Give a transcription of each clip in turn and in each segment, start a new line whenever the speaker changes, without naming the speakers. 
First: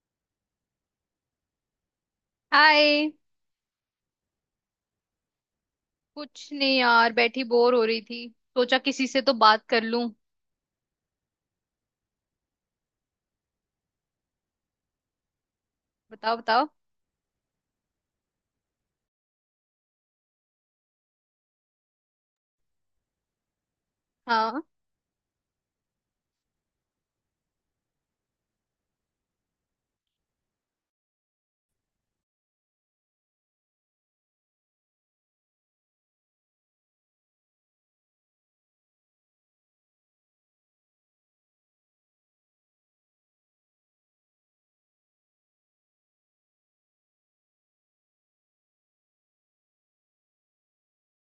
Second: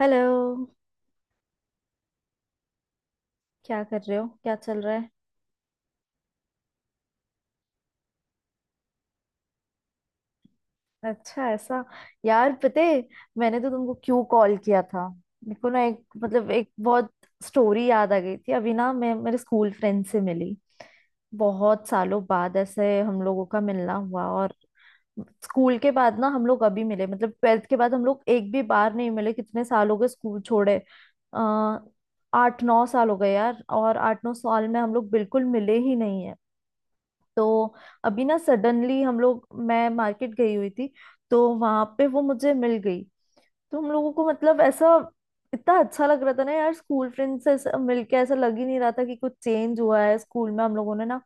Hello.
Hi.
क्या कर रहे हो? क्या चल रहा है?
कुछ नहीं यार, बैठी बोर हो रही थी। सोचा किसी से तो बात कर लूं।
अच्छा ऐसा। यार पता है, मैंने तो तुमको क्यों कॉल किया था। मेरे को ना एक
बताओ
मतलब
बताओ।
एक बहुत स्टोरी याद आ गई थी। अभी ना मैं मेरे स्कूल फ्रेंड से मिली, बहुत सालों बाद ऐसे हम लोगों का मिलना हुआ। और
हाँ।
स्कूल के बाद ना हम लोग अभी मिले, मतलब ट्वेल्थ के बाद हम लोग एक भी बार नहीं मिले। कितने साल हो गए स्कूल छोड़े? आ, 8 9 साल हो गए यार, और 8 9 साल में हम लोग बिल्कुल मिले ही नहीं। तो अभी ना सडनली हम लोग, मैं मार्केट गई हुई थी तो वहां पे वो मुझे मिल गई। तो हम लोगों को मतलब ऐसा इतना अच्छा लग रहा था ना यार, स्कूल फ्रेंड से ऐसा मिलके ऐसा लग ही नहीं रहा था कि कुछ चेंज हुआ है। स्कूल में हम लोगों ने ना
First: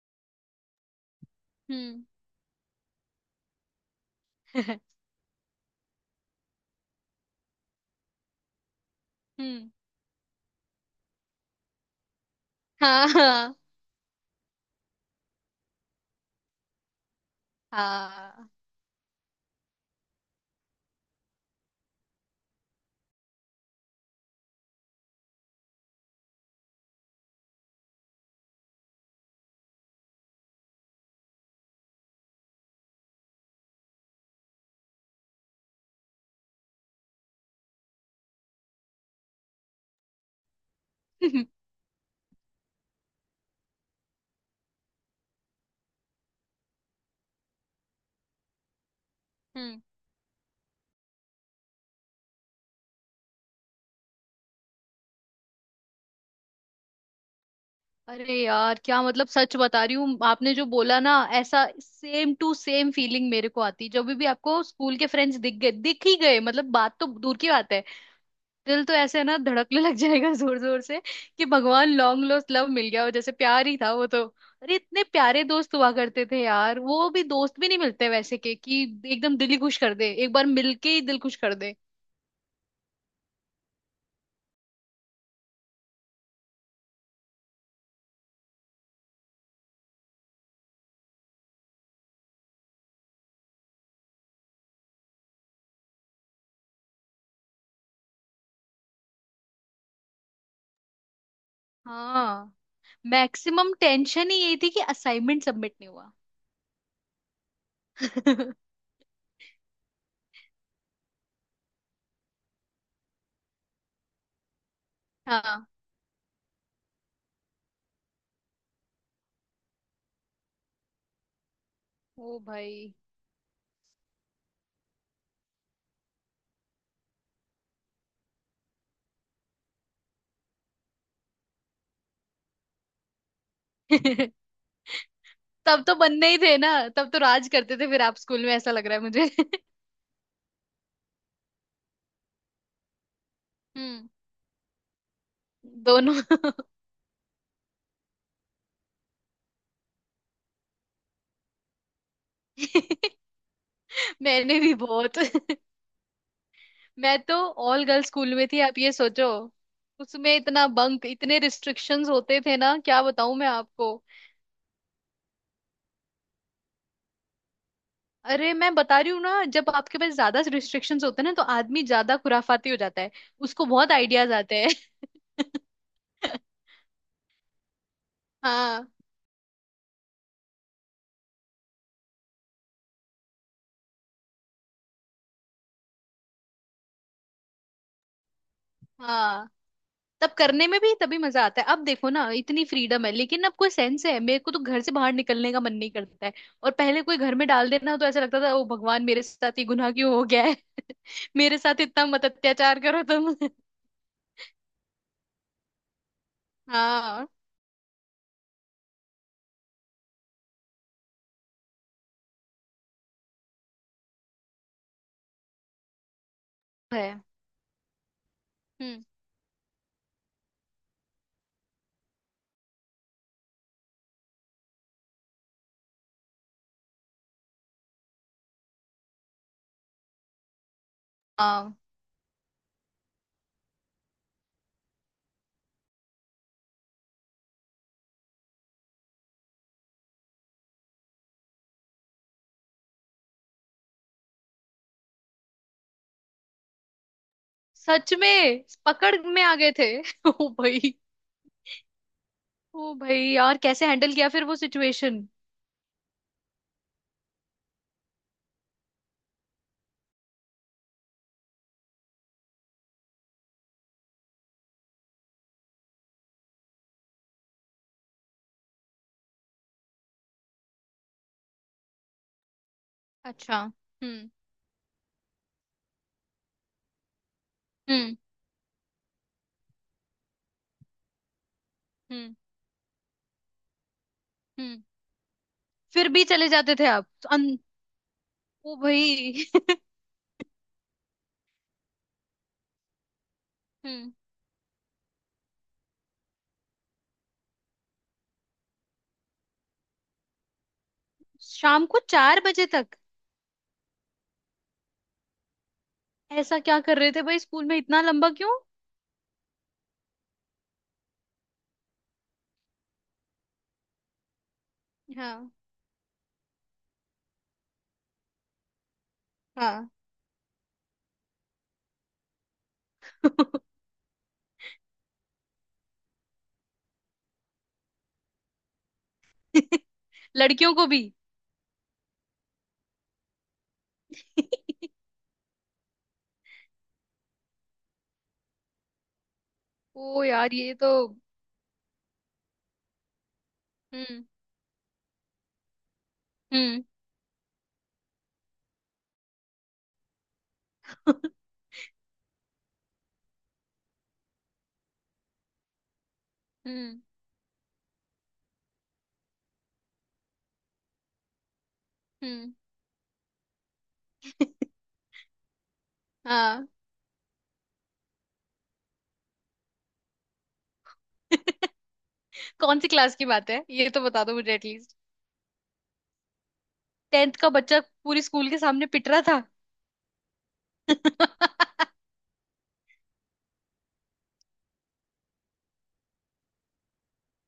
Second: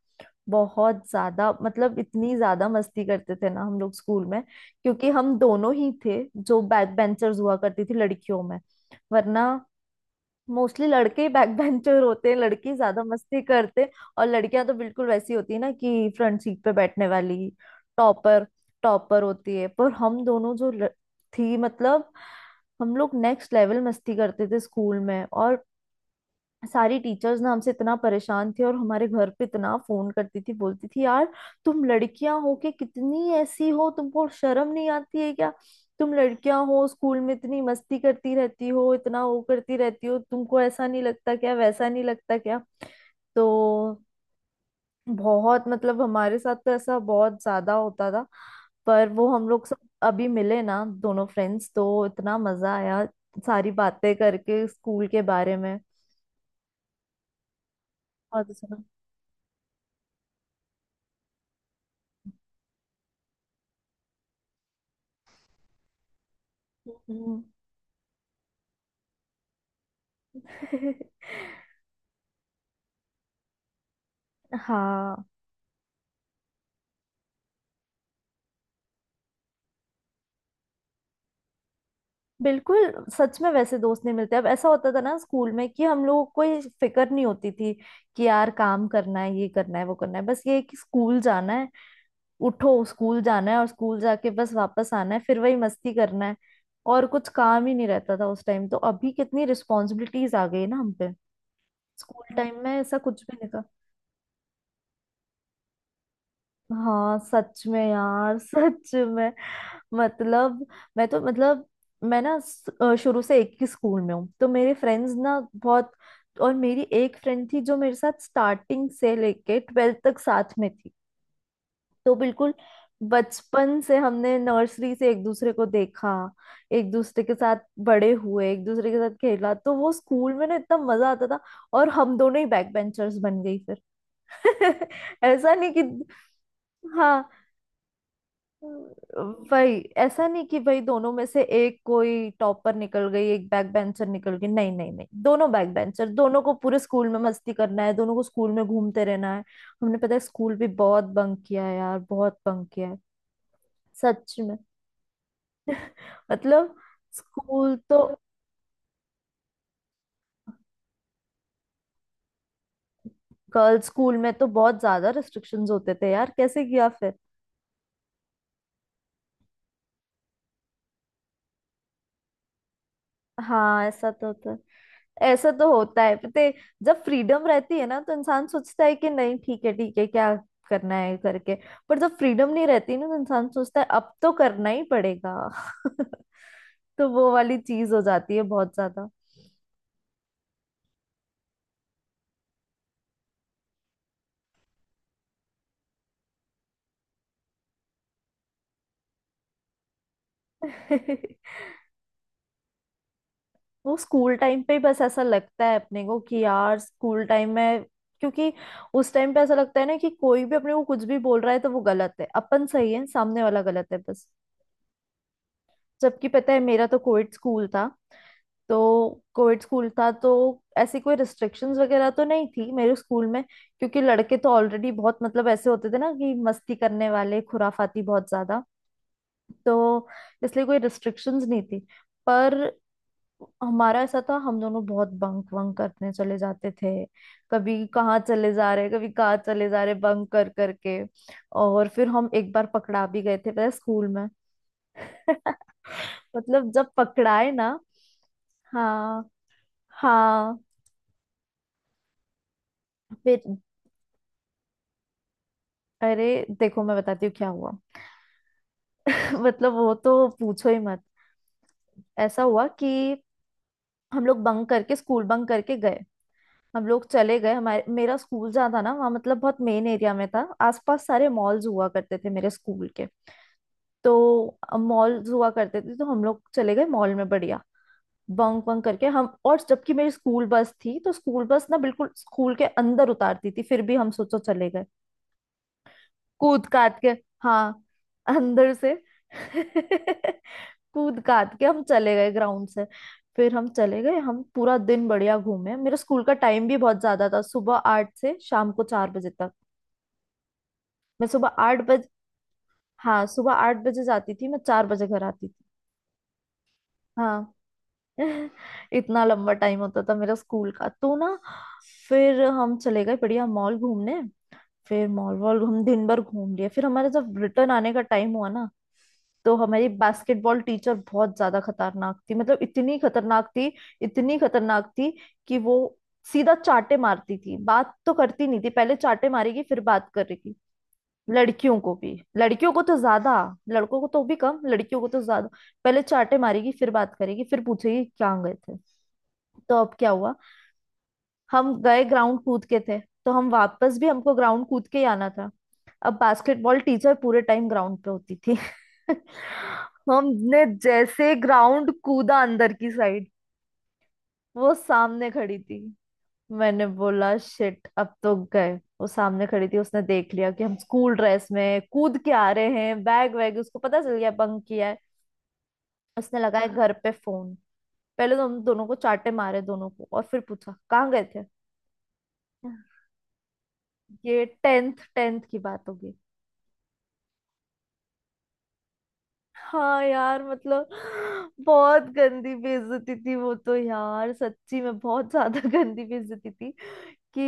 बहुत ज्यादा मतलब
हम्म।
इतनी ज्यादा मस्ती करते थे ना हम लोग स्कूल में, क्योंकि हम दोनों ही थे जो बैक बेंचर्स हुआ करती थी लड़कियों में। वरना
हम्म।
मोस्टली लड़के बैक बेंचर होते हैं, लड़के ज्यादा
हाँ
मस्ती
हाँ।
करते हैं। और लड़कियां तो बिल्कुल वैसी होती है ना, कि फ्रंट सीट पे बैठने वाली टॉपर
हाँ।
टॉपर होती है। पर हम दोनों जो थी, मतलब हम लोग नेक्स्ट लेवल मस्ती करते थे स्कूल में। और सारी टीचर्स ना हमसे इतना परेशान थी, और हमारे घर पे इतना फोन करती थी। बोलती थी, यार तुम लड़कियां हो के कितनी ऐसी हो, तुमको शर्म नहीं आती है क्या? तुम लड़कियां हो स्कूल में इतनी मस्ती करती रहती हो, इतना वो करती रहती हो। तुमको ऐसा नहीं लगता क्या, वैसा नहीं लगता क्या? तो बहुत मतलब हमारे साथ तो ऐसा बहुत ज्यादा होता था। पर वो हम लोग सब
हम्म।
अभी मिले ना दोनों फ्रेंड्स, तो इतना मजा आया सारी बातें करके स्कूल के बारे में।
अरे
बहुत अच्छा
यार
था।
क्या मतलब, सच बता रही हूँ आपने जो बोला ना, ऐसा सेम टू सेम फीलिंग मेरे को आती। जब भी आपको स्कूल के फ्रेंड्स दिख गए, दिख ही गए मतलब, बात तो दूर
हम्म।
की बात है, दिल तो ऐसे ना धड़कने लग जाएगा जोर जोर से कि भगवान, लॉन्ग लॉस्ट लव मिल गया हो जैसे। प्यार ही था वो तो। अरे इतने
हाँ।
प्यारे दोस्त हुआ करते थे यार, वो भी दोस्त भी नहीं मिलते वैसे के कि एकदम दिल ही खुश कर दे, एक बार मिलके ही दिल खुश कर दे।
बिल्कुल सच में वैसे दोस्त नहीं मिलते अब। ऐसा होता था ना स्कूल में कि हम लोगों को ये फिक्र नहीं होती थी कि यार काम करना है, ये करना है, वो करना है। बस ये है कि स्कूल जाना है, उठो स्कूल जाना है, और स्कूल जाके बस वापस आना है, फिर वही मस्ती करना है। और कुछ काम ही नहीं रहता था उस टाइम। तो अभी कितनी रिस्पॉन्सिबिलिटीज आ गई है ना हम पे। स्कूल
हाँ,
टाइम में ऐसा कुछ भी नहीं था।
मैक्सिमम टेंशन ही यही थी कि असाइनमेंट सबमिट नहीं हुआ।
हाँ सच में यार, सच में। मतलब मैं तो, मतलब मैं ना शुरू से एक ही स्कूल में हूँ, तो मेरे फ्रेंड्स ना
हाँ।
बहुत। और मेरी एक फ्रेंड थी जो मेरे साथ स्टार्टिंग से लेके ट्वेल्थ तक साथ में थी। तो
ओ
बिल्कुल
भाई।
बचपन से, हमने नर्सरी से एक दूसरे को देखा, एक दूसरे के साथ बड़े हुए, एक दूसरे के साथ खेला। तो वो स्कूल में ना इतना मजा आता था, और हम दोनों ही बैक बेंचर्स बन गई फिर। ऐसा नहीं कि,
तब तो बनने ही थे ना। तब तो
हाँ,
राज करते थे फिर आप स्कूल में, ऐसा लग रहा है मुझे।
वही ऐसा नहीं कि भाई दोनों में से एक कोई टॉपर निकल गई एक बैक बेंचर
हम्म।
निकल गई। नहीं नहीं नहीं, दोनों बैक बेंचर।
दोनों।
दोनों को पूरे स्कूल में मस्ती करना है, दोनों को स्कूल में घूमते रहना है। हमने पता है स्कूल भी बहुत बंक किया है यार, बहुत बंक किया है। सच में।
मैंने भी बहुत।
मतलब
मैं तो
स्कूल
ऑल
तो,
गर्ल्स स्कूल में थी, आप ये सोचो। उसमें इतना बंक, इतने रिस्ट्रिक्शंस होते थे ना, क्या बताऊं मैं
गर्ल्स
आपको।
स्कूल में तो बहुत ज्यादा रिस्ट्रिक्शंस होते थे यार, कैसे किया फिर?
अरे मैं बता रही हूँ ना, जब आपके पास ज्यादा रिस्ट्रिक्शंस होते हैं ना, तो आदमी ज्यादा खुराफाती हो जाता है। उसको
हाँ
बहुत
ऐसा तो
आइडियाज आते
था।
हैं।
ऐसा तो होता है पता है, जब फ्रीडम रहती है ना तो इंसान सोचता
हाँ।
है कि नहीं ठीक है, ठीक है क्या करना है करके। पर जब फ्रीडम नहीं रहती ना तो इंसान सोचता है अब तो करना ही पड़ेगा। तो वो वाली चीज हो जाती है बहुत ज्यादा।
हाँ, तब करने में भी तभी मजा आता है। अब देखो ना इतनी फ्रीडम है, लेकिन अब कोई सेंस है, मेरे को तो घर से बाहर निकलने का मन नहीं करता है। और पहले कोई घर में डाल देना तो ऐसा लगता था, ओ भगवान मेरे साथ ये गुनाह क्यों हो गया है। मेरे साथ इतना मत अत्याचार करो तुम।
वो स्कूल टाइम पे ही बस ऐसा लगता है अपने को कि यार स्कूल
हाँ।
टाइम में, क्योंकि उस टाइम पे ऐसा लगता है ना कि कोई भी अपने को कुछ भी बोल रहा है तो वो गलत है, अपन सही है, सामने वाला गलत है बस। जबकि पता है मेरा तो
है।
कोविड स्कूल था तो
हम्म।
कोविड स्कूल था तो ऐसी कोई रिस्ट्रिक्शंस वगैरह तो नहीं थी मेरे स्कूल में। क्योंकि लड़के तो ऑलरेडी बहुत मतलब ऐसे होते थे ना कि मस्ती करने वाले, खुराफाती बहुत ज्यादा। तो इसलिए कोई रिस्ट्रिक्शंस नहीं
हाँ,
थी। पर हमारा ऐसा था, हम दोनों बहुत बंक वंक करने चले जाते थे। कभी कहाँ चले जा रहे, कभी कहाँ चले जा रहे बंक कर करके। और फिर हम एक बार पकड़ा भी गए थे पता है स्कूल में। मतलब जब पकड़ाए ना,
सच में पकड़
हाँ
में आ गए थे। ओ
हाँ,
भाई। ओ भाई
फिर,
यार, कैसे हैंडल किया फिर वो सिचुएशन।
अरे देखो मैं बताती हूँ क्या हुआ। मतलब वो तो पूछो ही मत। ऐसा हुआ कि हम लोग बंक करके, स्कूल बंक करके गए। हम लोग चले गए, हमारे मेरा स्कूल जहाँ था ना वहाँ मतलब बहुत मेन एरिया में था, आसपास सारे मॉल्स हुआ करते थे मेरे स्कूल के।
अच्छा। हम्म।
तो मॉल्स हुआ करते थे, तो हम लोग चले गए मॉल में बढ़िया
हम्म।
बंक बंक करके हम। और जबकि मेरी स्कूल बस थी, तो स्कूल बस ना बिल्कुल
हम्म।
स्कूल के अंदर उतारती थी, फिर भी हम सोचो चले
हम्म।
गए।
फिर भी चले
कूद
जाते थे
काट
आप
के, हाँ, अंदर
ओ
से।
भाई।
कूद काट के हम चले गए ग्राउंड से। फिर हम चले
हम्म।
गए, हम पूरा दिन बढ़िया घूमे। मेरे स्कूल का टाइम भी बहुत ज्यादा था, सुबह 8 से शाम को 4 बजे तक। मैं सुबह आठ
शाम को
बजे
4 बजे तक?
हाँ, सुबह 8 बजे जाती थी, मैं 4 बजे घर आती थी।
ऐसा क्या कर रहे थे भाई
हाँ।
स्कूल में इतना लंबा क्यों।
इतना लंबा टाइम होता था मेरा स्कूल का तो ना। फिर हम चले गए बढ़िया मॉल घूमने। फिर मॉल
हाँ।
वॉल हम दिन भर घूम लिए, फिर हमारा जब रिटर्न आने का टाइम हुआ ना, तो हमारी
हाँ।
बास्केटबॉल टीचर बहुत ज्यादा खतरनाक थी, मतलब इतनी खतरनाक थी, इतनी खतरनाक थी कि वो सीधा चाटे मारती थी, बात तो करती नहीं थी। पहले चाटे मारेगी फिर बात करेगी।
लड़कियों को भी?
लड़कियों को भी, लड़कियों को तो ज्यादा, लड़कों को तो भी कम, लड़कियों को तो ज्यादा। पहले चाटे मारेगी फिर बात करेगी, फिर पूछेगी कहाँ गए थे। तो अब क्या
ओ
हुआ,
यार, ये तो।
हम गए ग्राउंड कूद के थे, तो हम वापस भी
हम्म।
हमको ग्राउंड कूद के ही आना था। अब बास्केटबॉल
हम्म।
टीचर पूरे टाइम ग्राउंड पे होती थी। हमने जैसे ग्राउंड कूदा अंदर की साइड, वो सामने खड़ी थी। मैंने
हम्म।
बोला शिट, अब तो गए। वो सामने खड़ी थी, उसने देख लिया कि हम स्कूल ड्रेस में कूद के आ
हम्म।
रहे हैं, बैग वैग, उसको पता चल गया बंक किया है। उसने लगाया
हाँ।
घर पे फोन। पहले तो हम दोनों को चाटे मारे दोनों को, और फिर पूछा कहाँ गए थे।
कौन सी क्लास की बात है, ये तो बता दो
ये
मुझे एटलीस्ट।
टेंथ टेंथ की बात होगी।
टेंथ का बच्चा पूरी स्कूल के सामने पिट रहा था।
हाँ यार, मतलब बहुत गंदी बेइज्जती थी वो तो यार, सच्ची में बहुत ज्यादा गंदी बेइज्जती थी कि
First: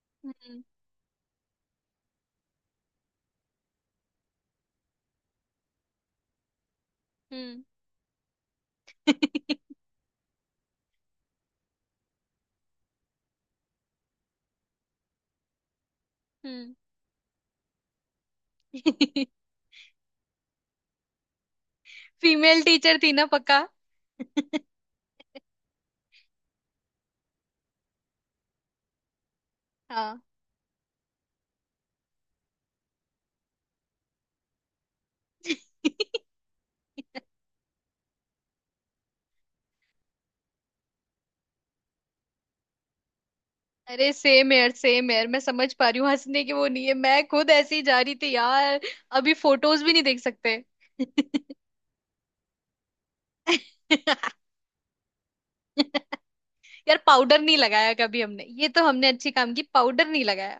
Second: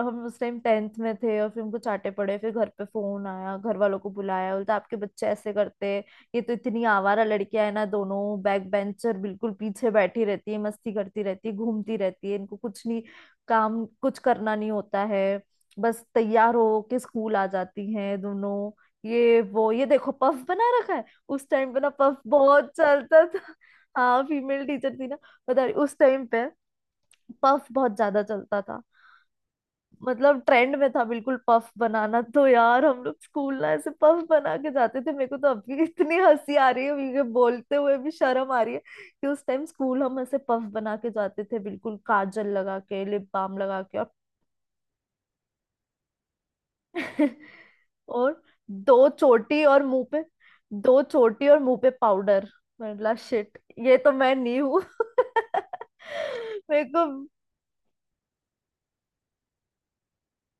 हम उस टाइम
हम्म।
10th में थे। और फिर हमको चाटे पड़े, फिर घर पे फोन आया, घर वालों को बुलाया, बोलता आपके बच्चे ऐसे करते, ये तो इतनी आवारा
हम्म।
लड़कियां है ना दोनों, बैक बेंचर बिल्कुल पीछे बैठी रहती है, मस्ती करती रहती है, घूमती रहती है, इनको कुछ नहीं, काम कुछ करना नहीं होता है, बस तैयार
हम्म।
हो के स्कूल आ जाती हैं दोनों। ये वो ये देखो पफ बना रखा है। उस टाइम पे ना पफ
फीमेल
बहुत
टीचर थी
चलता
ना
था।
पक्का?
हाँ फीमेल टीचर थी ना। बता रही, उस टाइम पे पफ बहुत ज्यादा चलता था,
हाँ।
मतलब ट्रेंड में था बिल्कुल। पफ बनाना तो यार हम लोग स्कूल ना ऐसे पफ बना के जाते थे। मेरे को तो अभी इतनी हंसी आ रही है, मुझे बोलते हुए भी शर्म आ रही है कि उस टाइम स्कूल हम ऐसे पफ बना के जाते थे, बिल्कुल काजल लगा के, लिप बाम लगा के। और
अरे सेम यार, सेम यार, मैं समझ पा रही हूँ। हंसने की वो नहीं है, मैं खुद ऐसी ही जा रही थी
और
यार।
दो
अभी
चोटी और
फोटोज भी नहीं
मुंह
देख
पे,
सकते।
दो चोटी और मुंह पे पाउडर, मतलब शिट, ये तो मैं नहीं हूँ। मेरे
यार
को
पाउडर नहीं लगाया कभी हमने, ये तो हमने अच्छी काम की, पाउडर नहीं लगाया।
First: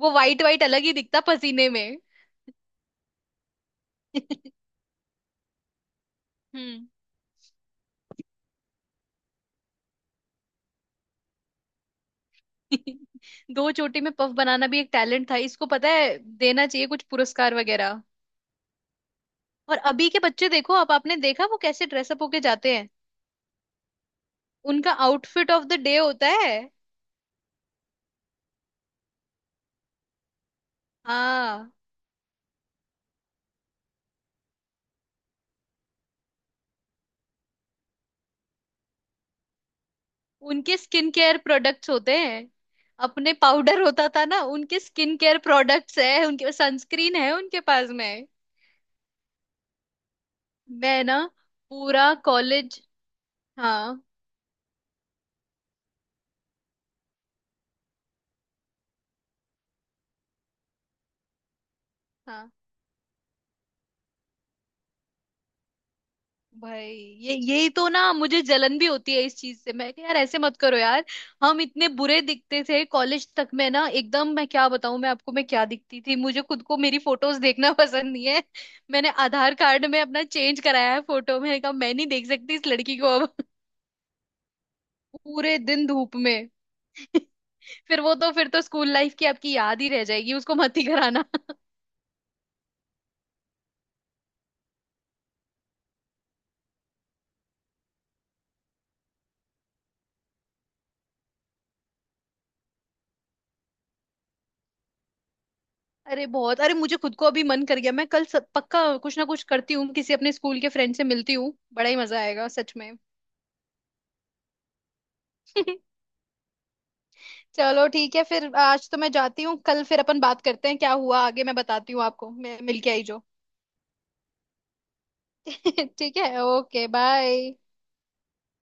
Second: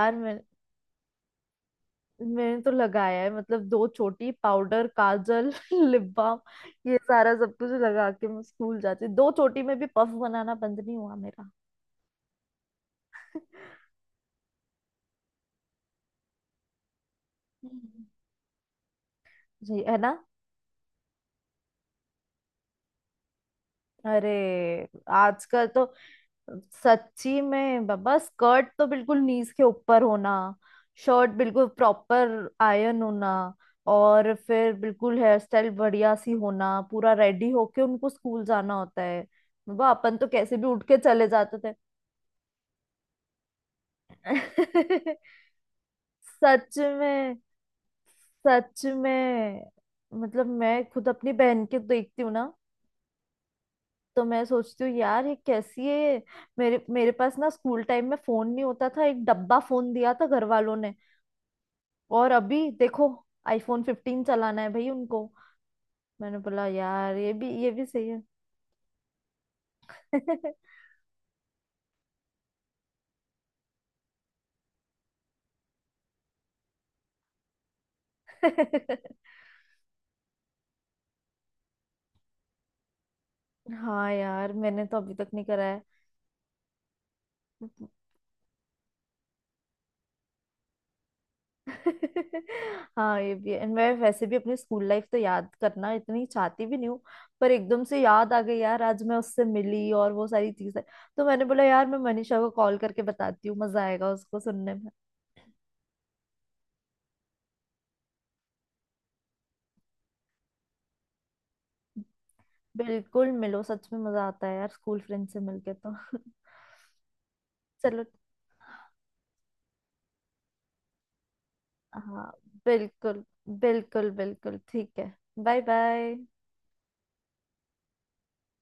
वो
मैं
वाइट वाइट अलग ही दिखता पसीने में।
मैंने तो लगाया है, मतलब दो छोटी, पाउडर, काजल, लिप बाम,
हम्म।
ये सारा सब कुछ लगा के मैं स्कूल जाती। दो छोटी में भी पफ बनाना बंद नहीं हुआ मेरा।
दो चोटी में पफ बनाना भी एक टैलेंट था, इसको पता है देना चाहिए कुछ पुरस्कार वगैरह।
हम्म।
और
जी है
अभी
ना।
के बच्चे देखो, अब आपने देखा वो कैसे ड्रेसअप होके जाते हैं।
अरे,
उनका आउटफिट ऑफ
आजकल
द
तो
डे होता है।
सच्ची में बाबा, स्कर्ट तो बिल्कुल नीज के ऊपर होना, शर्ट बिल्कुल
हाँ।
प्रॉपर आयन होना, और फिर बिल्कुल हेयर स्टाइल बढ़िया सी होना, पूरा रेडी होके उनको स्कूल जाना होता है। बाबा अपन तो कैसे भी
उनके
उठ के
स्किन
चले
केयर
जाते
प्रोडक्ट्स होते हैं। अपने पाउडर होता था ना, उनके
थे।
स्किन केयर प्रोडक्ट्स है, उनके
सच
सनस्क्रीन है
में,
उनके पास में।
सच में। मतलब मैं
मैं
खुद
ना
अपनी बहन के
पूरा
देखती हूँ ना,
कॉलेज। हाँ।
तो मैं सोचती हूँ यार ये कैसी है। मेरे मेरे पास ना स्कूल टाइम में फोन नहीं होता था, एक डब्बा फोन दिया था घर वालों ने। और
हाँ।
अभी देखो आईफोन 15 चलाना है भाई उनको। मैंने बोला
भाई,
यार ये
ये
भी
यही
ये भी
तो
सही
ना,
है।
मुझे जलन भी होती है इस चीज से। मैं कहा, यार ऐसे मत करो यार। हम इतने बुरे दिखते थे कॉलेज तक में ना एकदम, मैं क्या बताऊं मैं आपको, मैं क्या दिखती थी, मुझे खुद को मेरी फोटोज देखना पसंद नहीं है। मैंने आधार कार्ड में अपना चेंज कराया है फोटो, मैंने कहा मैं नहीं देख सकती इस लड़की को अब।
हाँ यार, मैंने तो अभी तक नहीं
पूरे
करा
दिन धूप में।
है।
फिर वो तो, फिर तो स्कूल लाइफ की आपकी याद ही रह जाएगी, उसको मत ही कराना।
हाँ ये भी है। And मैं वैसे भी अपनी स्कूल लाइफ तो याद करना इतनी चाहती भी नहीं हूँ, पर एकदम से याद आ गई यार आज मैं उससे मिली और वो सारी चीजें। तो मैंने बोला यार मैं मनीषा को कॉल करके बताती हूँ, मजा आएगा उसको सुनने में।
अरे बहुत, अरे मुझे खुद को अभी मन कर गया, मैं कल सब, पक्का कुछ ना कुछ करती हूँ, किसी अपने स्कूल के फ्रेंड से मिलती हूँ, बड़ा ही मजा आएगा सच में।
बिल्कुल मिलो, सच में मजा आता है यार स्कूल फ्रेंड से मिलके तो।
चलो
चलो।
ठीक है, फिर आज तो मैं जाती हूँ, कल फिर अपन बात करते हैं, क्या हुआ आगे मैं बताती हूँ
हाँ,
आपको, मैं मिल के आई
बिल्कुल।
जो।
बिल्कुल बिल्कुल ठीक है। बाय
ठीक
बाय।
है, ओके बाय।